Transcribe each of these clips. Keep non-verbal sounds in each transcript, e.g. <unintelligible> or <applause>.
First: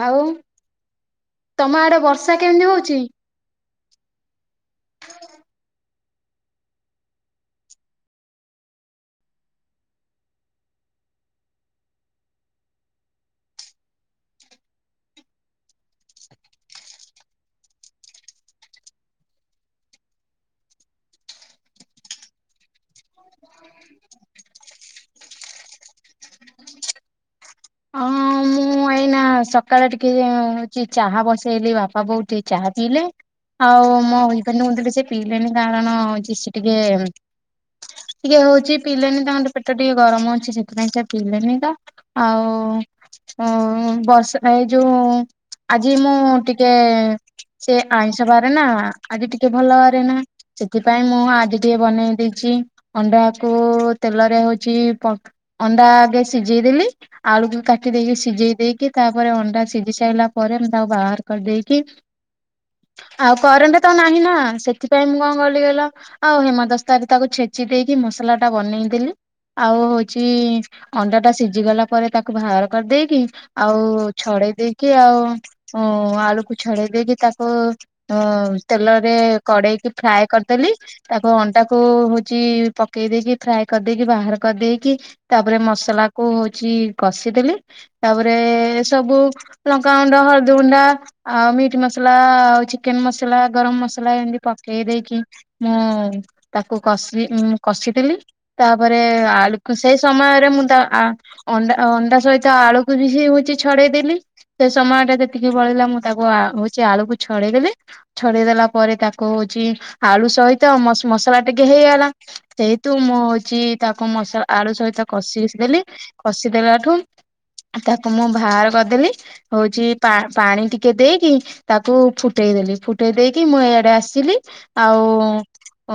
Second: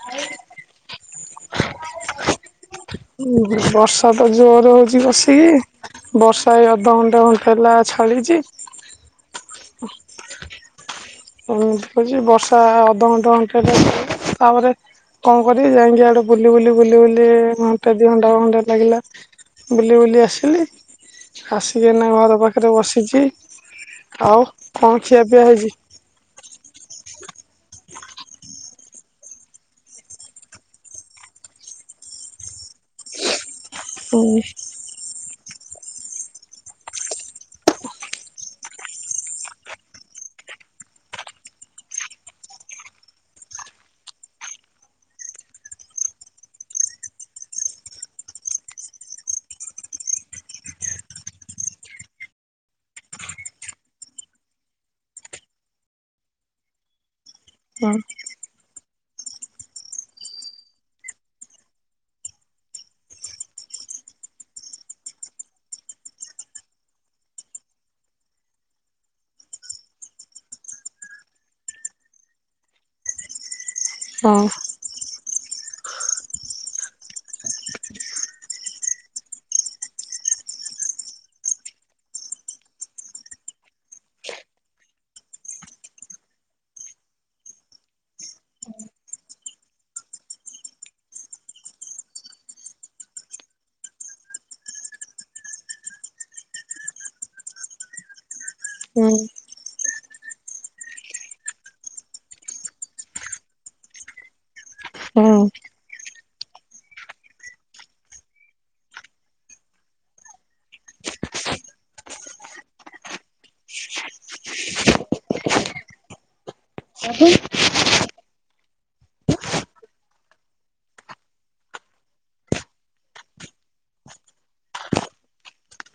ଆଉ ତମ ଆଡେ ବର୍ଷା କେମିତି ହଉଛି? ଉ ବର୍ଷା ତ ଜୋର ହଉଛି ବସିକି ବର୍ଷା ଏ ଅଧଘଣ୍ଟା ଘଣ୍ଟା ହେଲା ଛାଳିଛି ହ <unintelligible> ଏମିତିଛି ବର୍ଷା ଅଧଘଣ୍ଟା ଘଣ୍ଟ ପରେ ତାପରେ କଣ କର ଯାଇକି ଆଡେ ବୁଲି ବୁଲି ବୁଲି ବୁଲି ଘଣ୍ଟା ଦି ଘଣ୍ଟା ଘଣ୍ଟା ଟେ ଲାଗିଲା ବୁଲି ବୁଲି ଆସିଲି ଆସିକିନା ଘର ପାଖରେ ବସିଛି ଆଉ କଣ ଖିଆ ପିଆ ହେଇଛି? ହଁ ମୁଁ ଆଇ ନା ସକାଳେ ଟିକେ ହଉଛି ଚାହା ବସେଇଲି ବାପା ବୋଉ ଟିକେ ଚାହା ପିଇଲେ। ଆଉ ମୋ ହୁଁ ଇଭ କୁଥିଲ ସେ ପିଇଲେଣିି କାରଣ ଜି ସେ ଟିକେ ଟିକେ ହଉଛି ପିଇଲେନି ତାଙ୍କର ପେଟ ଟିକେ ଗରମ ଅଛି, ସେଥିପାଇଁ ସେ ପିଇଲେନି ତ। ଆଉ ହଉ ବର୍ଷ ଏଇ ଯୋଉ, ଆଜି ମୁଁ ଟିକେ ସେ ଆଇଁଷ ବାରେ ନା, ଆଜି ଟିକେ ଭଲ ବାରେ ନା ସେଥିପାଇଁ ମୁଁ ଆଜି ଟିକେ ବନେଇ ଦେଇଛି, ଅଣ୍ଡାକୁ ତେଲରେ ହଉଛି ଅଣ୍ଡା ଆଗେ ସିଝେଇଦେଲି, ଆଳୁକୁ କାଟି ହଁ ଦେଇକି ସିଝେଇ ଦେଇକି ତାପରେ ଅଣ୍ଡା ସିଝି ସାରିଲା ପରେ, ମୁଁ ତାକୁ ବାହାର କରିଦେଇକି ଆଉ କରେଣ୍ଟ ତ ନାହିଁ ନା, ସେଥିପାଇଁ ମୁଁ କଣ କଲି କହଲ? ଆଉ ହେମଦସ୍ତାରେ ତାକୁ ଛେଚି ଦେଇକି ମସଲା ଟା ବନେଇଦେଲି। ଆଉ ହଉଛି ଅଣ୍ଡା ଟା ସିଝି ଗଲା ପରେ ତାକୁ ବାହାର କରିଦେଇକି ଆଉ ହଁ ଛଡେଇ ଦେଇକି, ଆଉ ଆଳୁକୁ ଛଡେଇ ଦେଇକି ତାକୁ ତେଲରେ କଡେଇକି ଫ୍ରାଏ କରିଦେଲି। ତାକୁ ଅଣ୍ଡା କୁ ହଉଛି ପକେଇ ଦେଇକି, ଫ୍ରାଏ କରିଦେଇକି, ବାହାର କରିଦେଇକି ତାପରେ ମସଲା କୁ ହଉଛି କଷିଦେଲି, ତାପରେ ସବୁ ଲଙ୍କା ଗୁଣ୍ଡା, ହଳଦୀ ଗୁଣ୍ଡା ଆଉ ମିଟ୍ ମସଲା ଆଉ ଚିକେନ ମସଲା, ଗରମ ମସଲା, ଏମିତି ପକେଇ ଦେଇକି ମୁଁ ତାକୁ କଷ ମୁଁ କଷିଥିଲି। ତାପରେ ହୁଁ ଆଳୁ କୁ, ସେଇ ସମୟରେ ମୁଁ ଅ ଅଣ୍ଡା ସହିତ ଆଳୁ ବି ସେ ହଉଛି ଛଡେଇଦେଲି। ସେ ସମୟ ଟା ହୁଁ ଯେତିକି ବଳିଲା, ମୁଁ ତାକୁ ହଉଛି ଆଳୁକୁ ଛଡେଇ ଦେଲି। ଛଡେଇଦେଲା ପରେ ତାକୁ ହଉଛି ଆଳୁ ସହିତ ମସଲା ଟିକେ ହେଇଗଲା। ସେଇତୁ ମୁଁ ହଉଛି ତାକୁ ମସଲା ଆଳୁ ସହିତ କଷି ଦେଲି, କଷି ଦେଲା ଠୁ ତାକୁ ମୁଁ ବାହାର କରିଦେଲି, ହଉଛି ପା ପାଣି ଟିକେ ଦେଇକି ତାକୁ ଫୁଟେଇଦେଲି, ଫୁଟେଇ ଦେଇକି ମୁଁ ଏଇଆଡେ ଆସିଲି ଆଉ ଓ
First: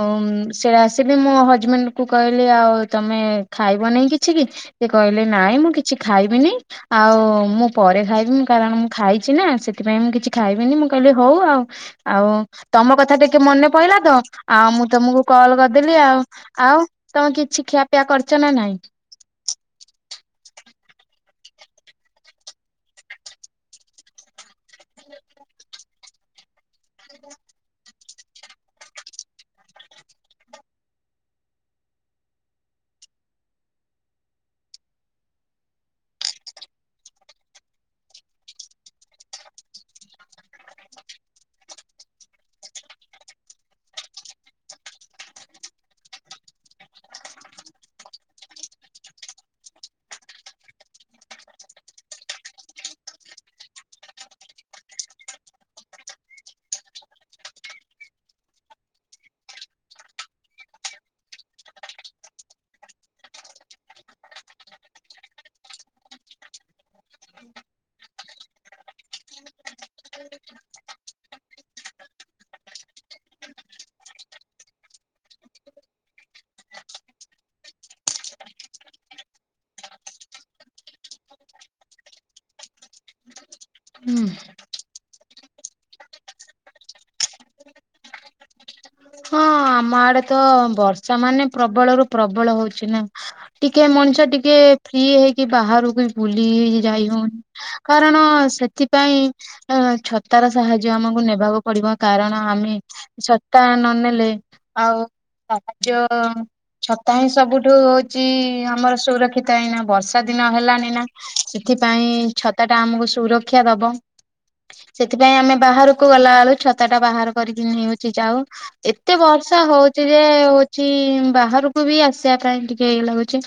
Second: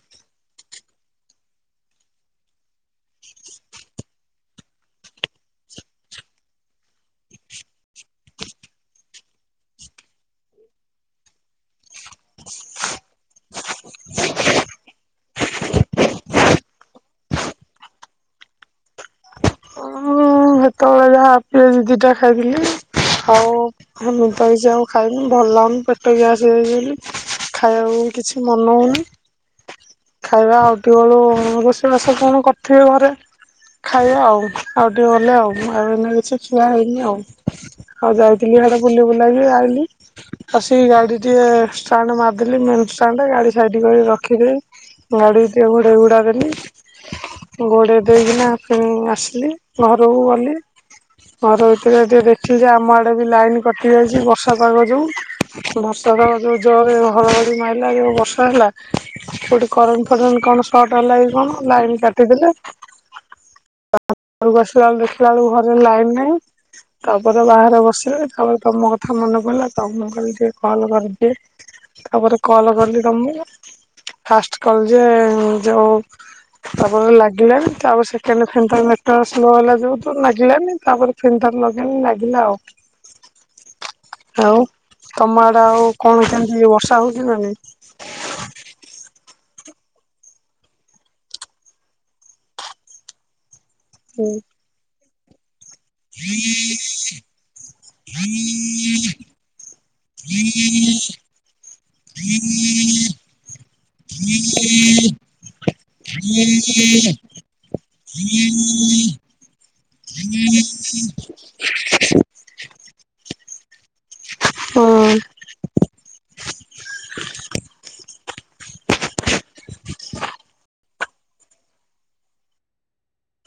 ସେଟା ଆସିବି ମୋ ହଜବେଣ୍ଡ କୁ କହିଲି ଆଉ ତମେ ଖାଇବ ନେଇାଇଁ କିଛି କି? ସେ କହିଲେ ନାଇଁ, ମୁଁ କିଛି ଖାଇବିନି। ଆଉ ମୁଁ ପରେ ଖାଇବି, ମୁ କାରଣ ମୁଁ ଖାଇଛି ନା ସେଥିପାଇଁ ମୁଁ କିଛି ଖାଇବିନି, ମୁଁ କହିଲି ହଉ ଆଉ ଆଉ ତମ କଥା ଟିକେ ମନେ ପଇଲା ତ, ଆଉ ମୁଁ ତମକୁ କଲ କରିଦେଲି ଆଉ ଆଉ ତମେ କିଛି ଖିଆପିଆ କରିଛ ନା ନାଇଁ? ହ ସେତେବେଳେ ଯାହା ଦି ଦିଟା ଖାଇଦେଲି ଇ ହଉ ନିଦ ହେଇଛି ଆଉ ଖାଇନି ଭଲ ଲାଗୁନି ପେଟ ଗ୍ୟାସଯାଇଛି ବୋଲି ଖାଇବାକୁ କିଛି ମନହଉନି। ଖାଇବା ଆଉ ଟିକେ ବେଳୁ ରୋଷେଇବାସ କଣ କରିଥିବେ ଘରେ? ଖାଇବା ଆଉ, ଆଉ ଟିକେ ଗଲେ, ଆଉ ଆଉ ଏମ କିଛି ଖିଆ ହେଇନି ଆଉ, ଆଉ ଯାଇଥିଲି ହଡ଼ ବୁଲି ବୁଲାଇକି ଆଇଲିି। ଆଉ ସେ ଗାଡି ଟିକେ ଷ୍ଟାଣ୍ଡ ମାରିଦେଲି, ମେନ ଷ୍ଟାଣ୍ଡ, ଗାଡି ସାଇଟ କରି ରଖିଦେଇ ଗାଡ଼ି ଟିକେ ଘୋଡ଼ା ଘୋଡ଼ା ଦେଲି। ଗୋଡ଼େଇ ଦେଇକିନା ପ ଆସିଲି, ଘରକୁ ଗଲି। ଘର ଭିତରେ ଟିକେ ଦେଖିଛ ଆମ ଆଡେ ବି ଲାଇନ କଟି ଯାଇଛି ବର୍ଷା ପାଗ ଯୋଉ ବର୍ଷା ତ ଯୋଉ ଜୋରରେ ହରହରି ମାରିଲା ଯ ବର୍ଷା ହେଲା। କୋଠି କରେଣ୍ ଫରେଣ୍ କଣ ସଟ ହେଲା କଣ ଲାଇନ କାଟିଦେଲେ। ଘରକୁ ଆସିଲା ବେଳୁ ଦେଖିଲା ବେଳକୁ ଘରେ ଲାଇନ ନାହିଁ। ତାପରେ ବାହାରେ ବସିଲେ ତାପରେ ତମ କଥା ମନେ ପଡିଲା ତମ କରି ଟିକେ କଲ କରିଦିଏ। ତାପରେ କଲ କଲି ତମକୁ, ଫାଷ୍ଟ କଲ ଯେ ଯୋଉ ତାପରେ ଲାଗିଲାନି ତାପ ସେକେଣ୍ଡ ଫୋନ୍ ଟା ନେଟୱର୍କ ସ୍ଲୋ ହେଲା, ଯୁ ଲାଗିଲାନି ତାପରେ <unintelligible> ଲାଗିଲା ଆଉ ହୁଁ ଆଉ ତମ ଆଡେ ଆଉ କଣ କେମିତି ବର୍ଷା ହଉଛି ନା ନାଇ ହଁ ଆମ ଆଡେ ତ ବର୍ଷା ମାନେ ପ୍ରବଳରୁୁ ପ୍ରବଳ ହଉଛି ନା ଟିକେ ମଣିଷ ନାଇଁ? ଟିକେ ଫ୍ରି ହେଇକି ବାହାରୁ ବୁଲି ଯାଇ ହଉନି କାରଣ ସେଥି ପାଇଁ ଛତାର ସାହାଯ୍ୟ ଆମକୁ ନେବାକୁ ପଡିବ କାରଣ ଆମେ ଛତା ନନେଲେ ଆଉ ସାହାଯ୍ୟ ଛତା ହିଁ ସବୁଠୁ ହୋଉଛି ଆମର ସୁରକ୍ଷା କି ତାହିଁନା ବର୍ଷା ଦିନ ହେଲାନି ନା ସେଥିପାଇଁ ଛତା ଟା ଆମକୁ ସୁରକ୍ଷା ଦବ। ହଁ। ସେଥିପାଇଁ ଆମେ ବାହାରକୁ ଗଲା ବେଳୁ ଛତା ଟା ବାହାର କରିକି ନେଉଛି ଯାଉ ଏତ ଏତେ ବର୍ଷା ହୋଉଛି ଯେ ହୋଉଛି ବାହାରକୁ ବି ଆସିବା ପାଇଁ ଟିକେ ଇଏ ଲାଗୁଛି।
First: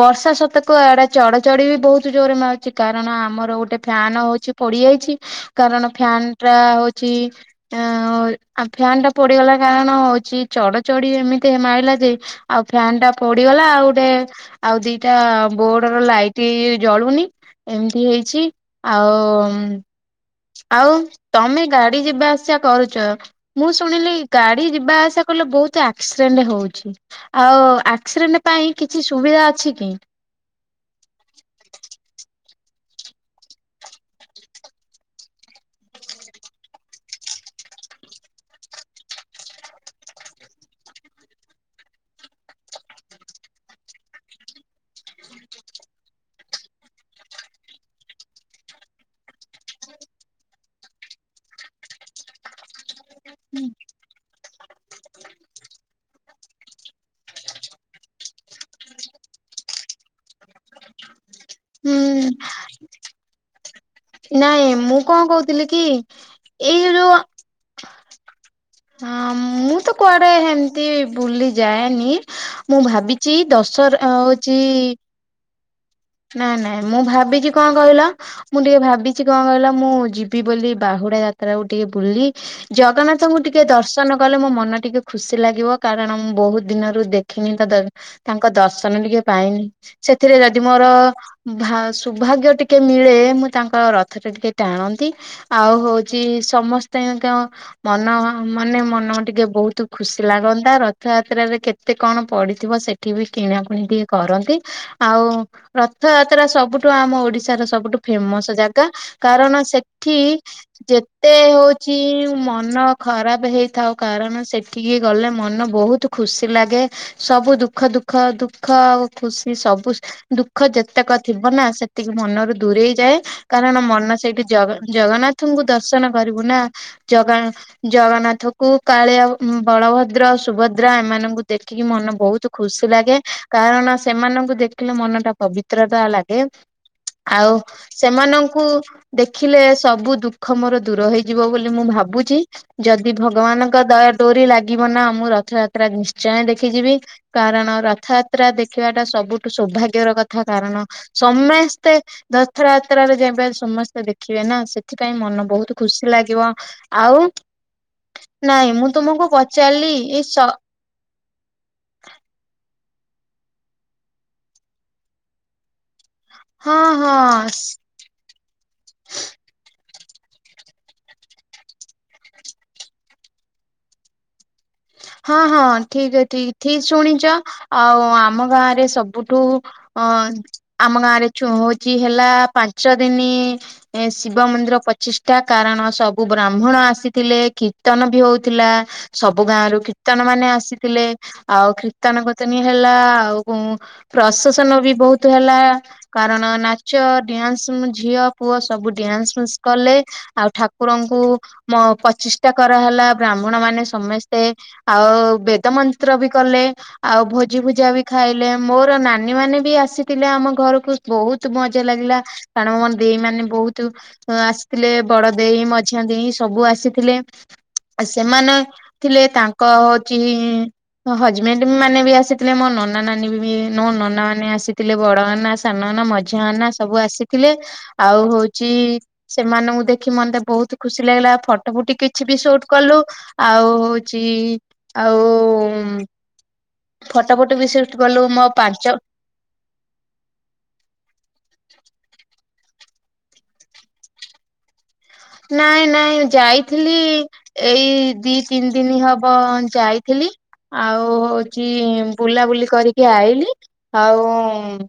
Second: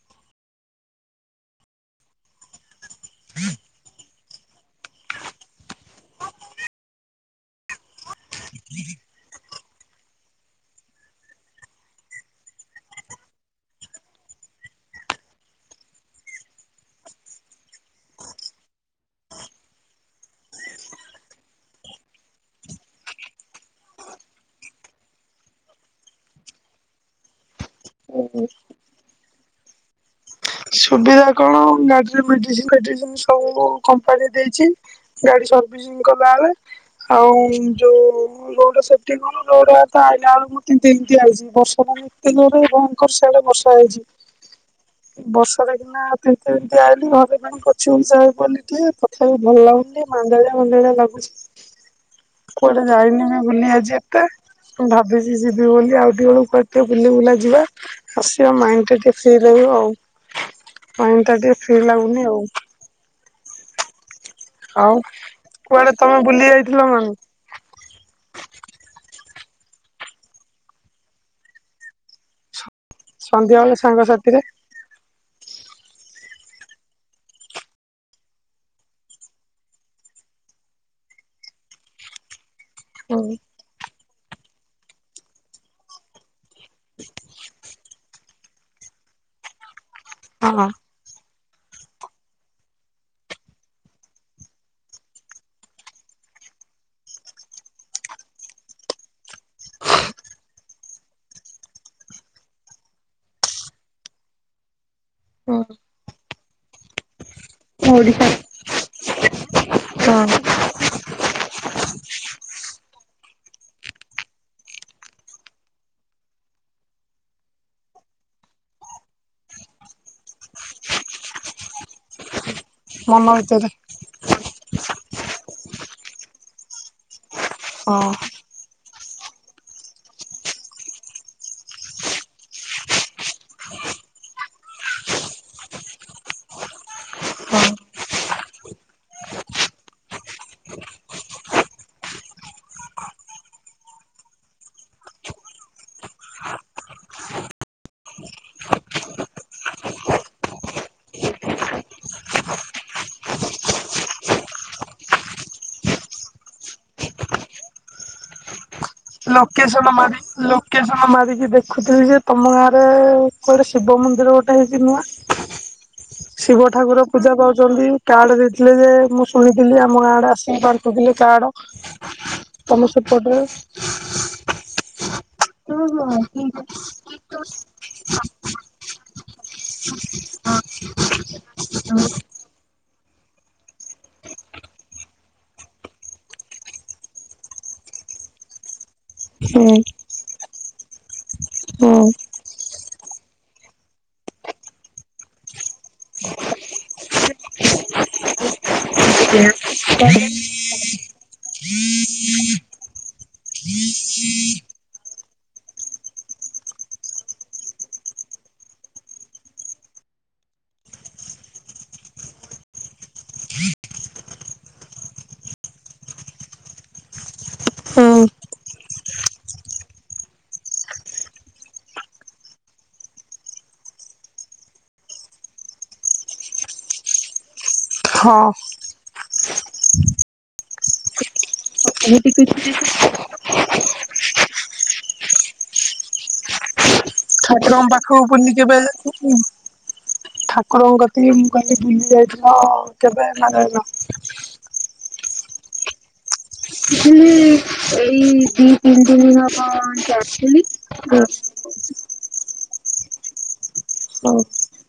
ବର୍ଷା ସତେକ ଇଆଡେ ଚଡଚଡ଼ିବି ବହୁତ ଜୋରରେ ମାରୁଛି କାରଣ ଆମର ଗୋଟେ ଫ୍ୟାନ ହଉଛି ପୋଡିଯାଇଛି କାରଣ ଫ୍ୟାନ ଟା ହୋଉଛି ଆଁ ଆଉ ଫ୍ୟାନଟା ପୋଡିଗଲା କାରଣ କଣ ହୋଉଛି ଚଡଚଡ଼ି ଏମିତି ମାରିଲା ଯେ ଆଉ ଫ୍ୟାନ ଟା ପୋଡିଗଲା ଆଉ ଗୋଟେ ଆଉ ଦିଟା ବୋର୍ଡ ର ଲାଇଟ୍ ଜଳୁନି ଏମିତି ହେଇଛି ଆଉ ଆଉ ତମେ ଗାଡି ଯିବା ଆସିବା କରୁଛ ମୁଁ ଶୁଣିଲି ଗା ବି ଯିବା ଆସା କଲେ ବହୁତ ଆକ୍ସିଡେଣ୍ଟ ହୋଉଛି। ଆଉ ଆକ୍ସିଡେଣ୍ଟ ପାଇଁ କିଛି ସୁବିଧା ଅଛି କି? ସୁବିଧା କଣ ଗାଡ଼ିରେ ମେଡିସିନ ଫେଡିସିନ ସବୁ କମ୍ପାନୀ ଦେଇଛି। ଗାଡି ସର୍ଭିସିଂ କଲାବେଳେ ଆଉ ଯୋଉ ରୋଡ ସେଫ୍ଟି କଣ ରୋଡ ତ ଆଇଲା ବେଳକୁ ମୁଁ ତିନ୍ତି ତିନ୍ତି ଆଇଛି। ଵର୍ଷା ପାଣି ଦିନରେ ଭୟଙ୍କର ସେଆଡେ ବର୍ଷା ହେଇଛି। ବର୍ଷା ବାଟରେ କିନା ତିନ୍ତି ତିନ୍ତି ଆଇଲି ଘରେ ପାଇଁ ପୋଛି ପୁଛା ହେଇ ପଇଲି ଟିକେ ତଥାପି ଭଲ ଲାଗୁନି ମାନ୍ଦାଳିଆ ମାନ୍ଦାଳିଆ ଲାଗୁଛି। କୁଆଡେ ଯାଇନି ମୁ ବୁଲି ଆଜି ଏକା ମୁଁ ଭାବିିଚି ଯିବି ବୋଲି ଆଉ ଟିକେବେଳୁ କୁଆଡେ ଟିକେ ବୁଲିବୁଲା ଯିବା ଆସିବ ମାଇଣ୍ଡ ଟା ଟିକେ ଫ୍ରି ରହିବ ଆଉ। ମାଇଣ୍ଡ ଟା ଟିକେ ଫ୍ରି ଲାଗୁନି ଆଉ। ହୁଁ। ନାଇଁ ଆଉ ମୁଁ କଣ କହୁଥିଲି କି କୁଆଡେ ତମେ ବୁଲି ଯାଇଥିଲ ଏଇ ମାନେ? ଯୋଉ ହଁ ମୁଁ ତ କୁଆଡେ ହେମତି ବୁଲି ଯାଏନି ମୁଁ ଭାବି ବିଛି ସନ୍ଧ୍ୟା ବେଳେ ଦଶହରା ସାଙ୍ଗସାଥିରେ? ହୋଉଛି ନାଇଁ ନାଇଁ ମୁଁ ଭାବିଚି କଣ କହିଲ? ମୁଁ ଟିକେ ଭାବିଚି କଣ କହିଲ ମୁଁ ଯିବି ବୋଲି ବାହୁଡା ଯାତ୍ରାକୁୁ ଟିକେ ବୁଲି ହଁ। ଜଗନ୍ନାଥଙ୍କୁ ଟିକେ ଦର୍ଶନ କଲେ ମୋ ମନ ଟିକେ ଖୁସି ଲାଗିବ କାରଣ ମୁଁ ବହୁତ ଦିନରୁ ଦେଖିନି ତ ତାଙ୍କ ଦର୍ଶନ ଟିକେ ପାଇନି ସେଥିରେ ଯଦି ତ ହଁ ଭା ସୌଭାଗ୍ୟ ଟିକେ ମିଳେ ମୁଁ ତାଙ୍କ ରଥଟା ଟିକେ ଟାଣନ୍ତି ଆଉ ହୋଉଚି ସମସ୍ତେ କଣ ମନ ମାନେ ମନ ଟିକେ ବହୁତ ଖୁସି ଲାଗନ୍ତା ରଥଯାତ୍ରାରେ କେତେ କଣ ପଡିଥିବ ସେ ଏଠି ବି କିଣାକୁଣି ଟିକେ କରନ୍ତି ଆଉ ରଥଯାତ୍ରା ସବୁ ଠୁ ଆମ ଓଡିଶାର ସବୁଠୁ ଓଡିଶା। ଫେମସ ଜାଗା କାରଣ ହଁ ସେଠି ଯେତେ ହୋଉଛି ମନ ଖରାପ ହେଇଥାଉ କାରଣ ସେଠିକି ଗଲେ ମନ ବହୁତୁ ଖୁସି ଲାଗେ ସବୁ ଦୁଃଖ ଦୁଃଖ ଦୁଃଖ ଖୁସି ସବୁ ଦୁଃଖ ଯେତେକ ଥିବ ନା ସେତିକି ମନରୁ ଦୂରେଇ ଯାଏ। ମନ ଭିତରେ କାରଣ ମନ ସେଇଠି ଜ ଜଗନ୍ନାଥଙ୍କୁ ଦର୍ଶନ କରିବୁ ନା ଜଗା ହଁ ଜଗନ୍ନାଥକୁ କୁ କାଳିଆ ବଳଭଦ୍ର ସୁଭଦ୍ରା ଏମାନଙ୍କୁ ଦେଖିକି ମନ ବହୁତ ଖୁସି ଲାଗେ କାରଣ ସେମାନଙ୍କୁ ଦେଖିଲେ ମନ ଟା ପବିତ୍ରତା ଲାଗେ ଆଉ ସେମାନଙ୍କୁ ଦେଖିଲେ ସବୁ ଦୁଃଖ ମୋର ଦୂର ହେଇଯିବ ବୋଲି ମୁଁ ଭାବୁଚି। ଯଦି ଭଗବାନଙ୍କ ଦୟା ଡୋରି ଲାଗିବ ନା ମୁଁ ରଥଯାତ୍ରା ନିଶ୍ଚୟ ଦେଖିଯିବି। କାରଣ ରଥଯାତ୍ରା ଦେଖିବା ଟା ସବୁଠୁ ସୌଭାଗ୍ୟର କଥା କାରଣ ସମେସ୍ତେ ରଥଯାତ୍ରାରେ ଯେବେ ସମସ୍ତେ ଦେଖିବେ ନା, ସେଥିପାଇଁ ମନ ବହୁତ ଖୁସି ଲାଗିବ। ଆଉ ନାଇଁ ମୁଁ ତୁମକୁ ଲୋକେସନ ପଚାରିଲି ମାରି ଇ ସ ଲୋକେସନ ମାରିକି ଦେଖୁଥିଲି ଯେ, ତମ ଗାଁରେ କୁଆଡେ ଶିବ ମନ୍ଦିର ଗୋଟେ ହେଇଛି ନୂଆଁ? ଶିବ ହଁ ଠାକୁର ପୂଜା ହଁ ପାଉଚନ୍ତି। କାର୍ଡ ଦେଇଥିଲେ ଯେ, ମୁଁ ଶୁଣିଥିଲି ଆମ ଗାଁଡେ ଆସିିକି ବାଣ୍ଟୁଥିଲେ କାର୍ଡ। ତମ ସେପଟେ ହଁ- ହଁ ଠିକ୍ ଏ ଠିକ୍ ଠିକ ଶୁଣିଚ। ଆଉ ଆମ ଗାଁରେ ସବୁଠୁ ଅ ଆମ ଗାଁରେ ଚୋ ଚଉଚି ହେଲା ପାଞ୍ଚ ଦିନି ଏ ଶିବ ମନ୍ଦିର ପଚିଷ୍ଟା, କାରଣ ସବୁ ବ୍ରାହ୍ମଣ ଆସିଥିଲେ କୀର୍ତ୍ତନ ବି ହଉଥିଲା। ସବ ସବୁ ହୁଁ ଗାଁରୁ କୀର୍ତ୍ତନ ମାନେ ଆସିଥିଲେ, ଆଉ ହୁଁ କୀର୍ତ୍ତନ କୁତିନି ହେଲା ଆଉ ହୁଁ ପ୍ରଶସନ ବି ବହୁତ ହେଲା। କାରଣ ନାଚ ଡ୍ୟାନ୍ସ ଉଁ ଝିଅ ପୁଅ ସବୁ ଡ୍ୟାନ୍ସ ଫ୍ୟାନସ କଲେ। ଆଉ ଠାକୁରଙ୍କୁ ମ ପଚିଷ୍ଠା କରାହେଲା, ବ୍ରାହ୍ମଣ ମାନେ ସମେ ସ୍ତେ ଆଉ ବେଦ ମନ୍ତ୍ର ବି କଲେ। ଆଉ ଭୋଜି ଭୁଜା ବି ଖାଇଲେ, ମୋର ନାନୀ ମାନେ ବି ଆସିଥିଲେ ଆମ ଘରକୁ। ବହୁତ ମଜା ଲାଗିଲା, କାରଣ ମୋ ଦେଇ ମାନେ ବହୁତୁ ଆଁ ଆସିଥିଲେ ବଡ ଦେଇ, ମଝିଆ ଦେଇ ସବୁ ଆସିଥିଲେ ହୁଁ ସେମାନେ ଥିଲେ ତାଙ୍କ ହଉଛି ଇଁ ହଜବେଣ୍ଡ ମାନେ ବି ଆସିଥିଲେ, ମୋ ନନା ନାନୀ ବି ମୋ ନନା ମାନେ ଆସିଥିଲେ ବଡ ନନା ଆସ ସାନ ନାନା ମଝିଆ ନାନା ସବୁ ଆସିଥିଲେ। ଆଉ ହଁ ହଉଚି ସେମାନଙ୍କୁ ଦେଖି ମନ୍ତେ ବହୁତ ଖୁସି ଲାଗିଲା ଫ <unintelligible> କିଛି ବି ସୁଟ କଲୁ ଆଉ ହଉଛି ଆଉ ଉଁ ଠାକୁରଙ୍କ ପାଖକୁ ମୋ ବୁଲି କେବେ ପାଞ୍ଚ <unintelligible> ଠାକୁରଙ୍କ କତିକି, ମୁଁ କହିଲି ବୁଲି ଯାଇଥିଲ କେବେ ନା ଯାଇନ? ନାଇଁ ନାଇଁ। ଯାଇଥିଲି ବୁଲି ଏଇ ଦି ତିନି ଦିନ ହବ ଯାଇଥିଲି, ଆଉ ହଉଚି ବୁଲାବୁଲି କରିକି ଆଇଲି, ଆଉ ହଉ। ହୁଁ।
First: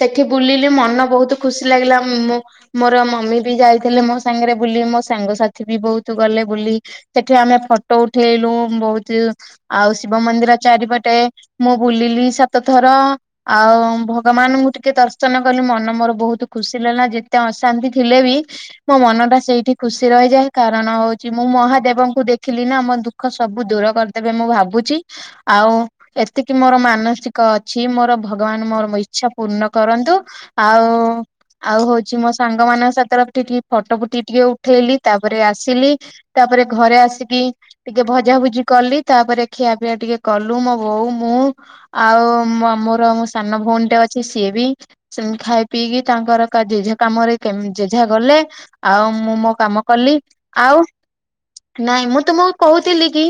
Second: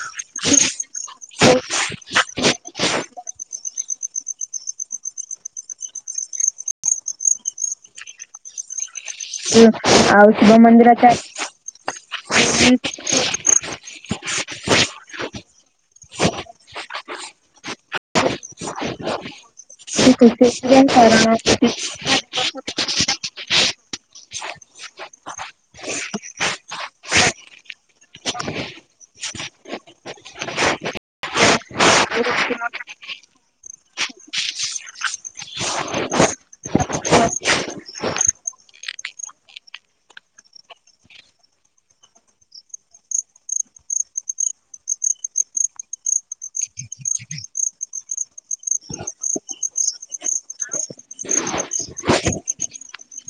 ସେଠି ବୁଲିଲି ମନ ବହୁତ ଖୁସି ଲାଗିଲା। ମୋ ମୋର ମମି ବି ଯାଇଥିଲେ, ମୋ ସାଙ୍ଗରେ ବୁଲି। ମୋ ସାଙ୍ଗସାଥି ବି ବହୁତ ଗଲେ ବୁଲି। ସେଠି ଆମେ ଫଟୋ ଉଠେଇଲୁ, ବହୁ ତୁ ଆଉ ଶିବ ମନ୍ଦିର ଚାରିପଟେ ମୁଁ ବୁଲିଲି ଯାଇଥିଲି ସାତଥର। ଆଉ ଭ ଭଗବାନଙ୍କୁ ଟିକେ ଦର୍ଶନ କଲି, ମନ ମୋର ବହୁତୁ ଖୁସି ଲାଗିଲା। ଯେତେ ଅଶାନ୍ତି ଥିଲେ ବି ମୋ ମନଟା ସେଇଠି ଖୁସି ରହିଯାଏ, କାରଣ ହଉଚି ମୁଁ ମହାଦେବଙ୍କୁ ଦେ ଇଥିଲି ନା ମୋ ଦୁଃଖ ସବୁ ଦୂର କରିଦେବେ ମୁଁ ଭାବୁଚି। ଆଉ ଏତିକି ମୋର ମାନସିକ ଅଛି, ମୋର ଭଗବାନ ମୋର ଇ ଇଛା ପୂର୍ଣ୍ଣ କରନ୍ତୁ। ଆଉ ଆଉ ହଉଛି ମୋ ସାଙ୍ଗ ମାନଙ୍କ ସାଥିରେ, ଉଠି ଟିକେ ଫଟୋ ଫୁଟି ଟିକେ ଉଠେଇଲି ତାପରେ ଆସିଲି। ତାପରେ ଘରେ ଆସିକି ଟିକେ ଭଜାଭୁଜି କଲି, ତାପରେ ଖିଆ ପିଆ ଟିକେ କଲୁ ମୋ ବୋଉ ମୁଁ। ଆଉ ମା ମୋର ମୋ ସାନ ଭଉଣୀ ଟେ ଅଛି ସିଏ ବି। ସେମିତି ଖାଇ ପିଇକି ତାଙ୍କର କା ଜେଝା କାମରେ ଯେଝା ଗଲେ। ଆଉ ମୁଁ ମୋ କାମ କଲି, ଆଉ ନାଇଁ ମୁଁ ତୁମକୁ କହୁଥିଲି କି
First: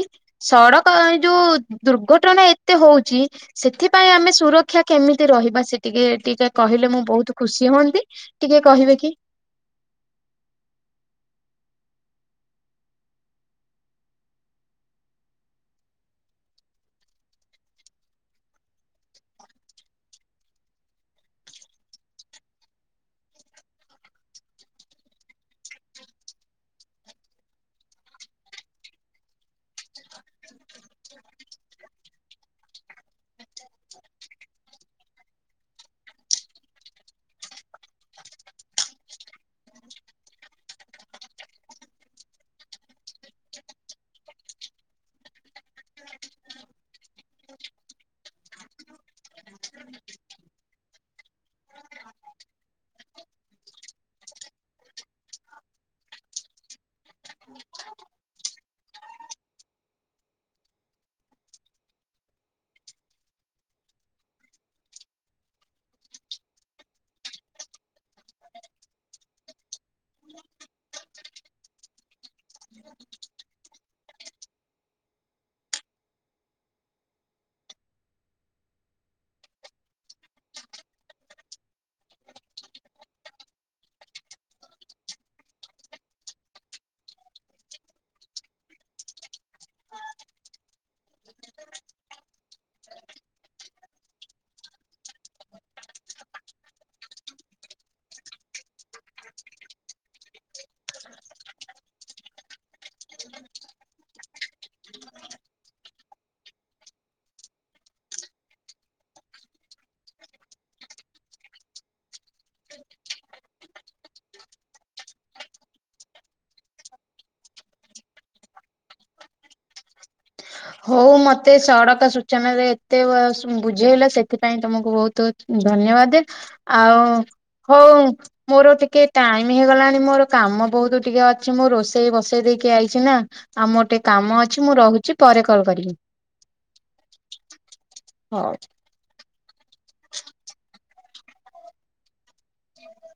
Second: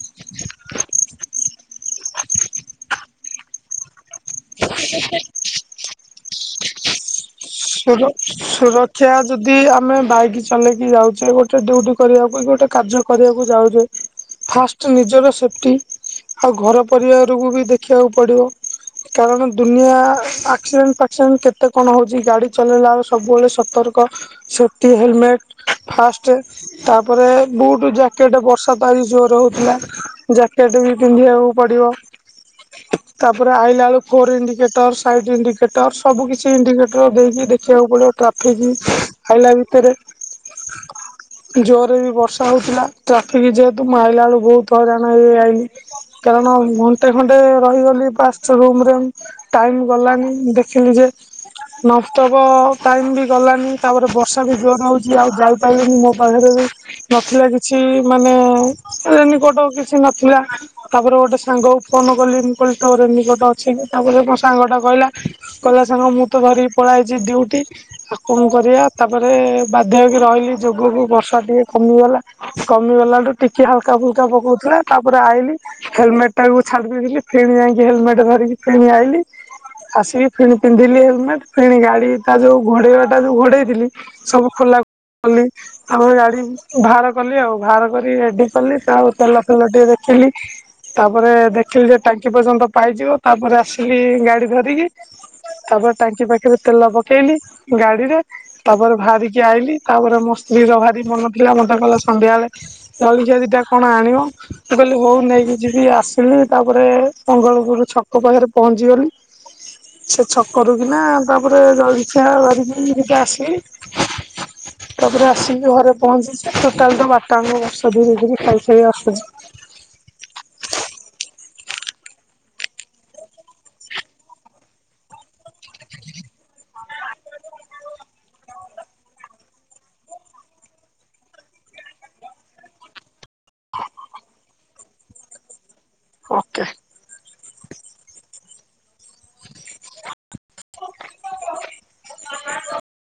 ସଡକ ଏ ଯୋଉ ଦୁର୍ଘଟଣା ଏତେ ହଉଚି। ସେଥିପାଇଁ ଆମେ ସୁରକ୍ଷା କେମିତି ରହିବା? ସେ ଟିକେ ଟିକେ କହିଲେ ମୁଁ ବହୁତୁ ଖୁସି ହୁଅନ୍ତି, ସୁର ଟିକେ କହିବେ କି? ସୁରକ୍ଷା ଯଦି ଆମେ ବାଇକି ଚଲେଇକି ଯାଉଚେ ଗୋଟେ ଡ୍ୟୁଟି କରିବାକୁ କି ଗୋଟେ କାର୍ଯ୍ୟ କରିବାକୁ ଯାଉଚେ। ଫାଷ୍ଟ ନିଜର ସେଫ୍ଟି ଆଉ ଘର ପରିବାରକୁ ବି ଦେଖିବାକୁ ପଡିବ। କାରଣ ଦୁନିଆ ଆକ୍ସିଡେଣ୍ଟ ଫାକ୍ସିଡେଣ୍ଟ କେତେ କଣ ହଉଛି ଗାଡି। ଚଲେଇଲା ସବୁବେଳେ ସତର୍କ ସେଫ୍ଟି ହେଲମେଟ୍ ଫାଷ୍ଟେ। ତାପରେ ବୁଟୁ ଜ୍ୟାକେଟ ବର୍ଷା ତ ଆଜି ଜୋରେ ହଉଥିଲା। ଜ୍ୟାକେଟ ବି ପିନ୍ଧିବାକୁ ପଡିବ। ତାପରେ ଆଇଲା ବେଳକୁ ଫୋର ଇଣ୍ଡିକେଟର ସାଇଡ ଇଡିିକେଟର ସବୁ କିଛି ଇଣ୍ଡିକେଟର ଦେଇକି ଦେଖିବାକୁ ପଡିବ ଟ୍ରାଫିକି ଆଇଲା ଭିତେରେ। ଜୋରେ ବି ବର୍ଷା ହଉଥିଲା ଟ୍ରାଫିକି ଯେହେତୁ ମୁଁ ଆଇଲା ବେଳକୁ ବହୁତୁ ହଇରାଣ ହେଇ ହେଇ ଆଇଲି। କାରଣ ଘଣ୍ଟେ ଖଣ୍ଡେ ରହିଗଲି ପାଶ୍ଚ ରୁମୁରେ। ଟାଇମିି ଗଲାନି ଦେଖିଲି ଯେ। ତବ ଟାଇମିି ବି ଗଲାନି ତାପରେ ବର୍ଷା ବି ଜୋରେ ହଉଛି ଆଉ ଯାଇପାଇଲିିନି ମୋ ପାଖରେ ବି ନଥିଲା କିଛି ମାନେ ରେନିକୋଟ କିଛି ନଥିଲା। ତାପରେ ଗୋଟେ ସାଙ୍ଗକୁ ଫୋନ କଲି ମୁଁ କହିଲି ତୋ ରେନିକୋଟ ଅଛି କି ତାପରେ ମୋ ସାଙ୍ଗ ଟା କହିଲା କହିଲା ସାଙ୍ଗ ମୁଁ ତ ଧରିକି ପଳି ଆଇଚି ଡିଉଟି। ଆଉ କଣ କରିବା ତାପରେ ବାଧ୍ୟ ହୋଇକି ରହିଲି ଯୋଗକୁ ବର୍ଷା ଟିକେ କମିଗଲା। କମିଗଲାଠୁ ଟିକେ ହାଲକା ଫୁଲକା ପକଉଥିଲା ତାପରେ ଆଇଲି। ହେଲମେଟ ଟାକୁ ଛାଡିି ଦେଇଥିଲି ଫେଣି ଯାଇକି ହେଲମେଟ ଧରିକି ଫେଣି ଆଇଲି। ଆସିକି ଫେଣି ପିନ୍ଧିଲି ହେଲମେଟ। ଫେଣି ଗାଡି ଟା ଯୋଉ ଘଡେଇବା ଟା ଯୋଉ ଘଡେଇଥିଲି ସବୁ ଖୋଲା କଲି। ଆମ ଗାଡି ଭାର କଲି ଆଉ ଭାର କରି ରେଡି କଲି ଆଉ ତେଲ ଫେଲ ଟିକେ ଦେଖିଲି। ତାପରେ ଦେଖିଲି ଯେ ଟାଙ୍କି ପର୍ଯ୍ୟନ୍ତ ପାଇଯିବ ତାପରେ ଆସିଲି ଗାଡି ଧରିକି। ତାପରେ ଟାଙ୍କି ପାଖେରେ ତେଲ ପକେଇଲି ଗାଡିରେ। ତାପରେ ଭାରିକି ଆଇଲି ତାପରେ ମୋ ସ୍ତ୍ରୀ ର ବାହାରି ମନ ଥିଲା ମତେ କହିଲା ସନ୍ଧ୍ୟାବେଳେ ଜଳଖିଆ ଦିଟା କଣ ଆଣିବ। ମୁଁ କହିଲି ହଉ ନେଇକି ଯିବି ଆସିଲି ତାପରେ ମଙ୍ଗଳପୁରୁ ଛକ ପାଖରେ ପହଞ୍ଚିଗଲି। ଛେ ଛକରୁ କିନା ତାପରେ ଜଳଖିଆ ଧରିକିରି ଟିକେ ଆସିଲି। ତାପରେ ଆସିକି ଘରେ ପହଞ୍ଚିଚି ଟୋଟାଲ ତ ବାଟ ଆଙ୍କ ବର୍ଷା ଧୀରେ ଧୀରେ ଖାଇ ଖାଇ ଆସୁଚି। ହଉ ମତେ ସଡ଼କ ସୂଚନା ରେ ଏତେ ବୁଝେଇଲ ସେଥିପାଇଁ ତମକୁ ବହୁତୁ ବହୁତୁ ଧନ୍ୟବାଦ ଆଉ ହଉ। ମୋର ଟିକେ ଟାଇମ ହେଇଗଲାଣି ମୋର କାମ ବହୁତ ଟିକେ ଅଛି ମୁଁ ରୋଷେଇ ବସେଇ ଦେଇକି ଆଇଛି ନା। ଆଉ ମୋର ଟିକେ କାମ ଅଛି ମୁଁ ରହୁଛି ପରେ କଲ କରିବି। ଓକେ। ହଉ। <inaudible>